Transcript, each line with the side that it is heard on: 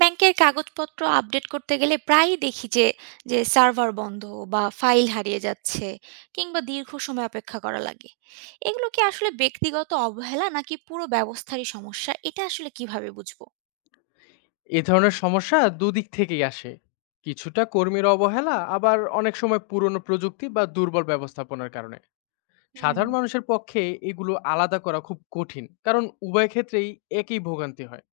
right: ব্যাংকের কাগজপত্র আপডেট করতে গেলে প্রায়ই দেখি যে যে সার্ভার বন্ধ বা ফাইল হারিয়ে যাচ্ছে কিংবা দীর্ঘ সময় অপেক্ষা করা লাগে। এগুলো কি আসলে ব্যক্তিগত অবহেলা নাকি পুরো ব্যবস্থারই সমস্যা? এটা আসলে কিভাবে বুঝবো?
left: এ ধরনের সমস্যা দুদিক থেকেই আসে। কিছুটা কর্মীর অবহেলা, আবার অনেক সময় পুরনো প্রযুক্তি বা দুর্বল ব্যবস্থাপনার কারণে।
right: হুম।
left: সাধারণ মানুষের পক্ষে এগুলো আলাদা করা খুব কঠিন, কারণ উভয় ক্ষেত্রেই একই ভোগান্তি হয়।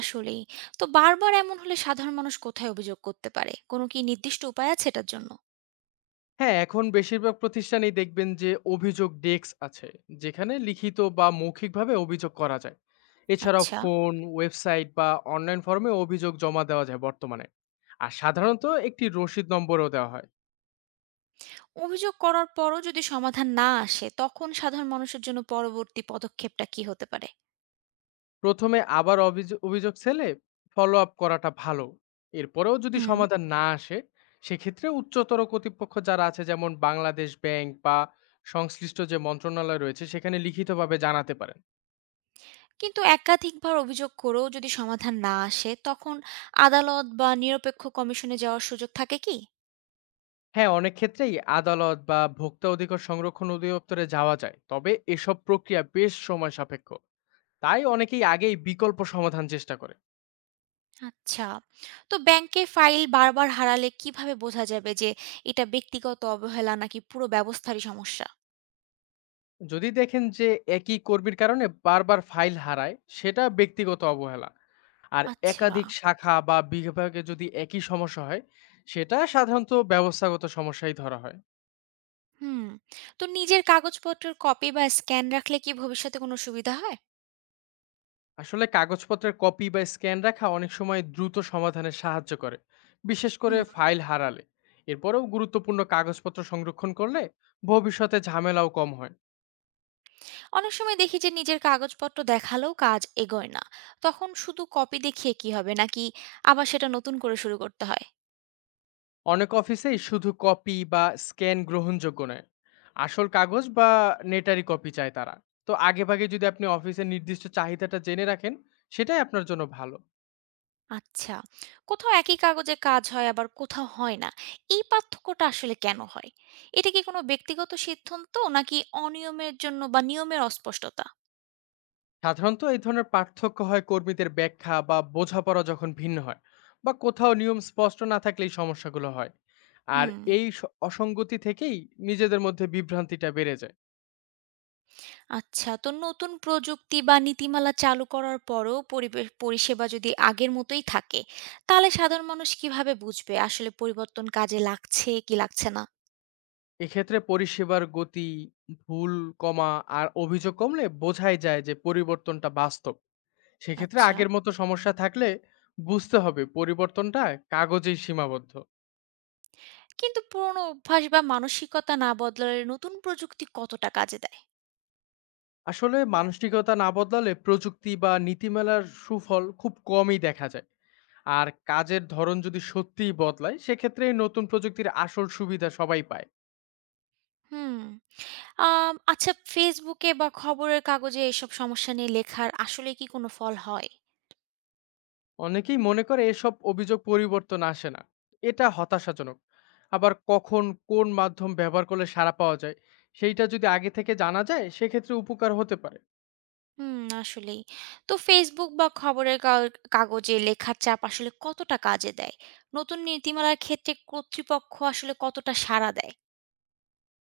right: আসলেই। তো বারবার এমন হলে সাধারণ মানুষ কোথায় অভিযোগ করতে পারে? কোনো কি নির্দিষ্ট উপায় আছে এটার জন্য?
left: হ্যাঁ, এখন বেশিরভাগ প্রতিষ্ঠানেই দেখবেন যে অভিযোগ ডেস্ক আছে, যেখানে লিখিত বা মৌখিকভাবে অভিযোগ করা যায়। এছাড়াও
right: আচ্ছা।
left: ফোন, ওয়েবসাইট বা অনলাইন ফর্মে অভিযোগ জমা দেওয়া যায় বর্তমানে। আর সাধারণত একটি রসিদ নম্বরও দেওয়া হয়।
right: অভিযোগ করার পরও যদি সমাধান না আসে তখন সাধারণ মানুষের জন্য পরবর্তী পদক্ষেপটা কি হতে পারে?
left: প্রথমে আবার অভিযোগ অভিযোগ সেলে ফলো আপ করাটা ভালো। এরপরেও যদি
right: হুম।
left: সমাধান না আসে, সেক্ষেত্রে উচ্চতর কর্তৃপক্ষ যারা আছে, যেমন বাংলাদেশ ব্যাংক বা সংশ্লিষ্ট যে মন্ত্রণালয় রয়েছে, সেখানে লিখিতভাবে জানাতে পারেন।
right: কিন্তু একাধিকবার অভিযোগ করেও যদি সমাধান না আসে, তখন আদালত বা নিরপেক্ষ কমিশনে যাওয়ার সুযোগ থাকে কি?
left: হ্যাঁ, অনেক ক্ষেত্রেই আদালত বা ভোক্তা অধিকার সংরক্ষণ অধিদপ্তরে যাওয়া যায়, তবে এসব প্রক্রিয়া বেশ সময় সাপেক্ষ। তাই অনেকেই আগেই বিকল্প সমাধান চেষ্টা করে।
right: আচ্ছা। তো ব্যাংকে ফাইল বারবার হারালে কিভাবে বোঝা যাবে যে এটা ব্যক্তিগত অবহেলা নাকি পুরো ব্যবস্থারই সমস্যা?
left: যদি দেখেন যে একই কর্মীর কারণে বারবার ফাইল হারায়, সেটা ব্যক্তিগত অবহেলা। আর
right: আচ্ছা।
left: একাধিক শাখা বা বিভাগে যদি একই সমস্যা হয়, সেটা সাধারণত ব্যবস্থাগত সমস্যাই ধরা হয়।
right: হুম। তো নিজের কাগজপত্রের কপি বা স্ক্যান রাখলে কি ভবিষ্যতে কোনো সুবিধা হয়?
left: আসলে কাগজপত্রের কপি বা স্ক্যান রাখা অনেক সময় দ্রুত সমাধানে সাহায্য করে, বিশেষ করে
right: হুম।
left: ফাইল হারালে। এরপরেও গুরুত্বপূর্ণ কাগজপত্র সংরক্ষণ করলে ভবিষ্যতে ঝামেলাও কম হয়।
right: অনেক সময় দেখি যে নিজের কাগজপত্র দেখালেও কাজ এগোয় না। তখন শুধু কপি দেখিয়ে কি হবে? নাকি আবার সেটা নতুন করে শুরু করতে হয়?
left: অনেক অফিসেই শুধু কপি বা স্ক্যান গ্রহণযোগ্য নয়, আসল কাগজ বা নেটারি কপি চায় তারা। তো আগে ভাগে যদি আপনি অফিসের নির্দিষ্ট চাহিদাটা জেনে রাখেন, সেটাই আপনার জন্য ভালো।
right: আচ্ছা। কোথাও একই কাগজে কাজ হয় আবার কোথাও হয় না। এই পার্থক্যটা আসলে কেন হয়? এটা কি কোনো ব্যক্তিগত সিদ্ধান্ত নাকি অনিয়মের জন্য বা নিয়মের অস্পষ্টতা?
left: সাধারণত এই ধরনের পার্থক্য হয় কর্মীদের ব্যাখ্যা বা বোঝাপড়া যখন ভিন্ন হয়, বা কোথাও নিয়ম স্পষ্ট না থাকলে এই সমস্যাগুলো হয়। আর
right: হুম,
left: এই অসঙ্গতি থেকেই নিজেদের মধ্যে বিভ্রান্তিটা বেড়ে যায়।
right: আচ্ছা। তো নতুন প্রযুক্তি বা নীতিমালা চালু করার পরেও পরিবেশ পরিষেবা যদি আগের মতোই থাকে, তাহলে সাধারণ মানুষ কিভাবে বুঝবে আসলে পরিবর্তন কাজে লাগছে কি লাগছে না?
left: এক্ষেত্রে পরিষেবার গতি, ভুল কমা আর অভিযোগ কমলে বোঝাই যায় যে পরিবর্তনটা বাস্তব। সেক্ষেত্রে
right: আচ্ছা।
left: আগের মতো সমস্যা থাকলে বুঝতে হবে পরিবর্তনটা কাগজেই সীমাবদ্ধ।
right: কিন্তু পুরনো অভ্যাস বা মানসিকতা না বদলালে নতুন প্রযুক্তি কতটা কাজে দেয়?
left: আসলে মানসিকতা না বদলালে প্রযুক্তি বা নীতিমালার সুফল খুব কমই দেখা যায়। আর কাজের ধরন যদি সত্যিই বদলায়, সেক্ষেত্রে এই নতুন প্রযুক্তির আসল সুবিধা সবাই পায়।
right: হুম। আচ্ছা, Facebook এ বা খবরের কাগজে এসব সমস্যা নিয়ে লেখার আসলে কি কোনো ফল হয়?
left: অনেকেই মনে করে এসব অভিযোগ পরিবর্তন আসে না, এটা হতাশাজনক। আবার কখন কোন মাধ্যম ব্যবহার করলে সাড়া পাওয়া যায়, সেইটা যদি আগে থেকে জানা যায়, সেক্ষেত্রে উপকার হতে পারে।
right: হুম, আসলেই। তো Facebook বা খবরের কাগ কাগজে লেখার চাপ আসলে কতটা কাজে দেয়? নতুন নীতিমালার ক্ষেত্রে কর্তৃপক্ষ আসলে কতটা সাড়া দেয়?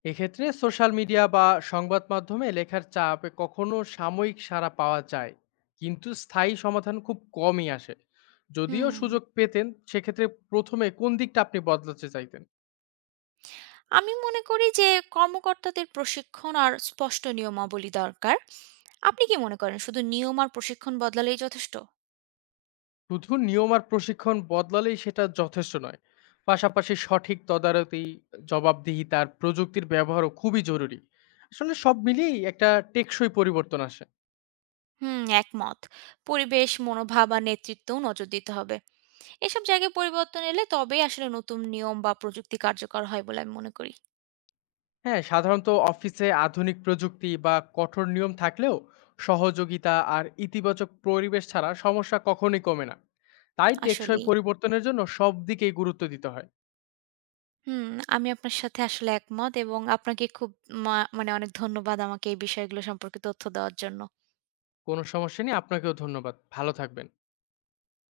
left: এক্ষেত্রে সোশ্যাল মিডিয়া বা সংবাদ মাধ্যমে লেখার চাপে কখনো সাময়িক সাড়া পাওয়া যায়, কিন্তু স্থায়ী সমাধান খুব কমই আসে। যদিও
right: হুম,
left: সুযোগ পেতেন, সেক্ষেত্রে প্রথমে কোন দিকটা আপনি বদলাতে চাইতেন?
right: আমি মনে করি যে কর্মকর্তাদের প্রশিক্ষণ আর স্পষ্ট নিয়মাবলী দরকার। আপনি কি মনে করেন শুধু নিয়ম আর প্রশিক্ষণ বদলালেই যথেষ্ট?
left: শুধু নিয়ম আর প্রশিক্ষণ বদলালেই সেটা যথেষ্ট নয়। পাশাপাশি সঠিক তদারকি, জবাবদিহিতা আর প্রযুক্তির ব্যবহারও খুবই জরুরি। আসলে সব মিলিয়েই একটা টেকসই পরিবর্তন আসে।
right: হুম, একমত। পরিবেশ, মনোভাব আর নেতৃত্বেও নজর দিতে হবে। এসব জায়গায় পরিবর্তন এলে তবেই আসলে নতুন নিয়ম বা প্রযুক্তি কার্যকর হয় বলে আমি মনে করি।
left: হ্যাঁ, সাধারণত অফিসে আধুনিক প্রযুক্তি বা কঠোর নিয়ম থাকলেও সহযোগিতা আর ইতিবাচক পরিবেশ ছাড়া সমস্যা কখনোই কমে না। তাই টেকসই
right: আসলেই।
left: পরিবর্তনের জন্য সব দিকেই গুরুত্ব দিতে হয়।
right: হুম, আমি আপনার সাথে আসলে একমত এবং আপনাকে খুব মানে অনেক ধন্যবাদ আমাকে এই বিষয়গুলো সম্পর্কে তথ্য দেওয়ার জন্য।
left: কোনো সমস্যা নেই, আপনাকেও ধন্যবাদ, ভালো থাকবেন।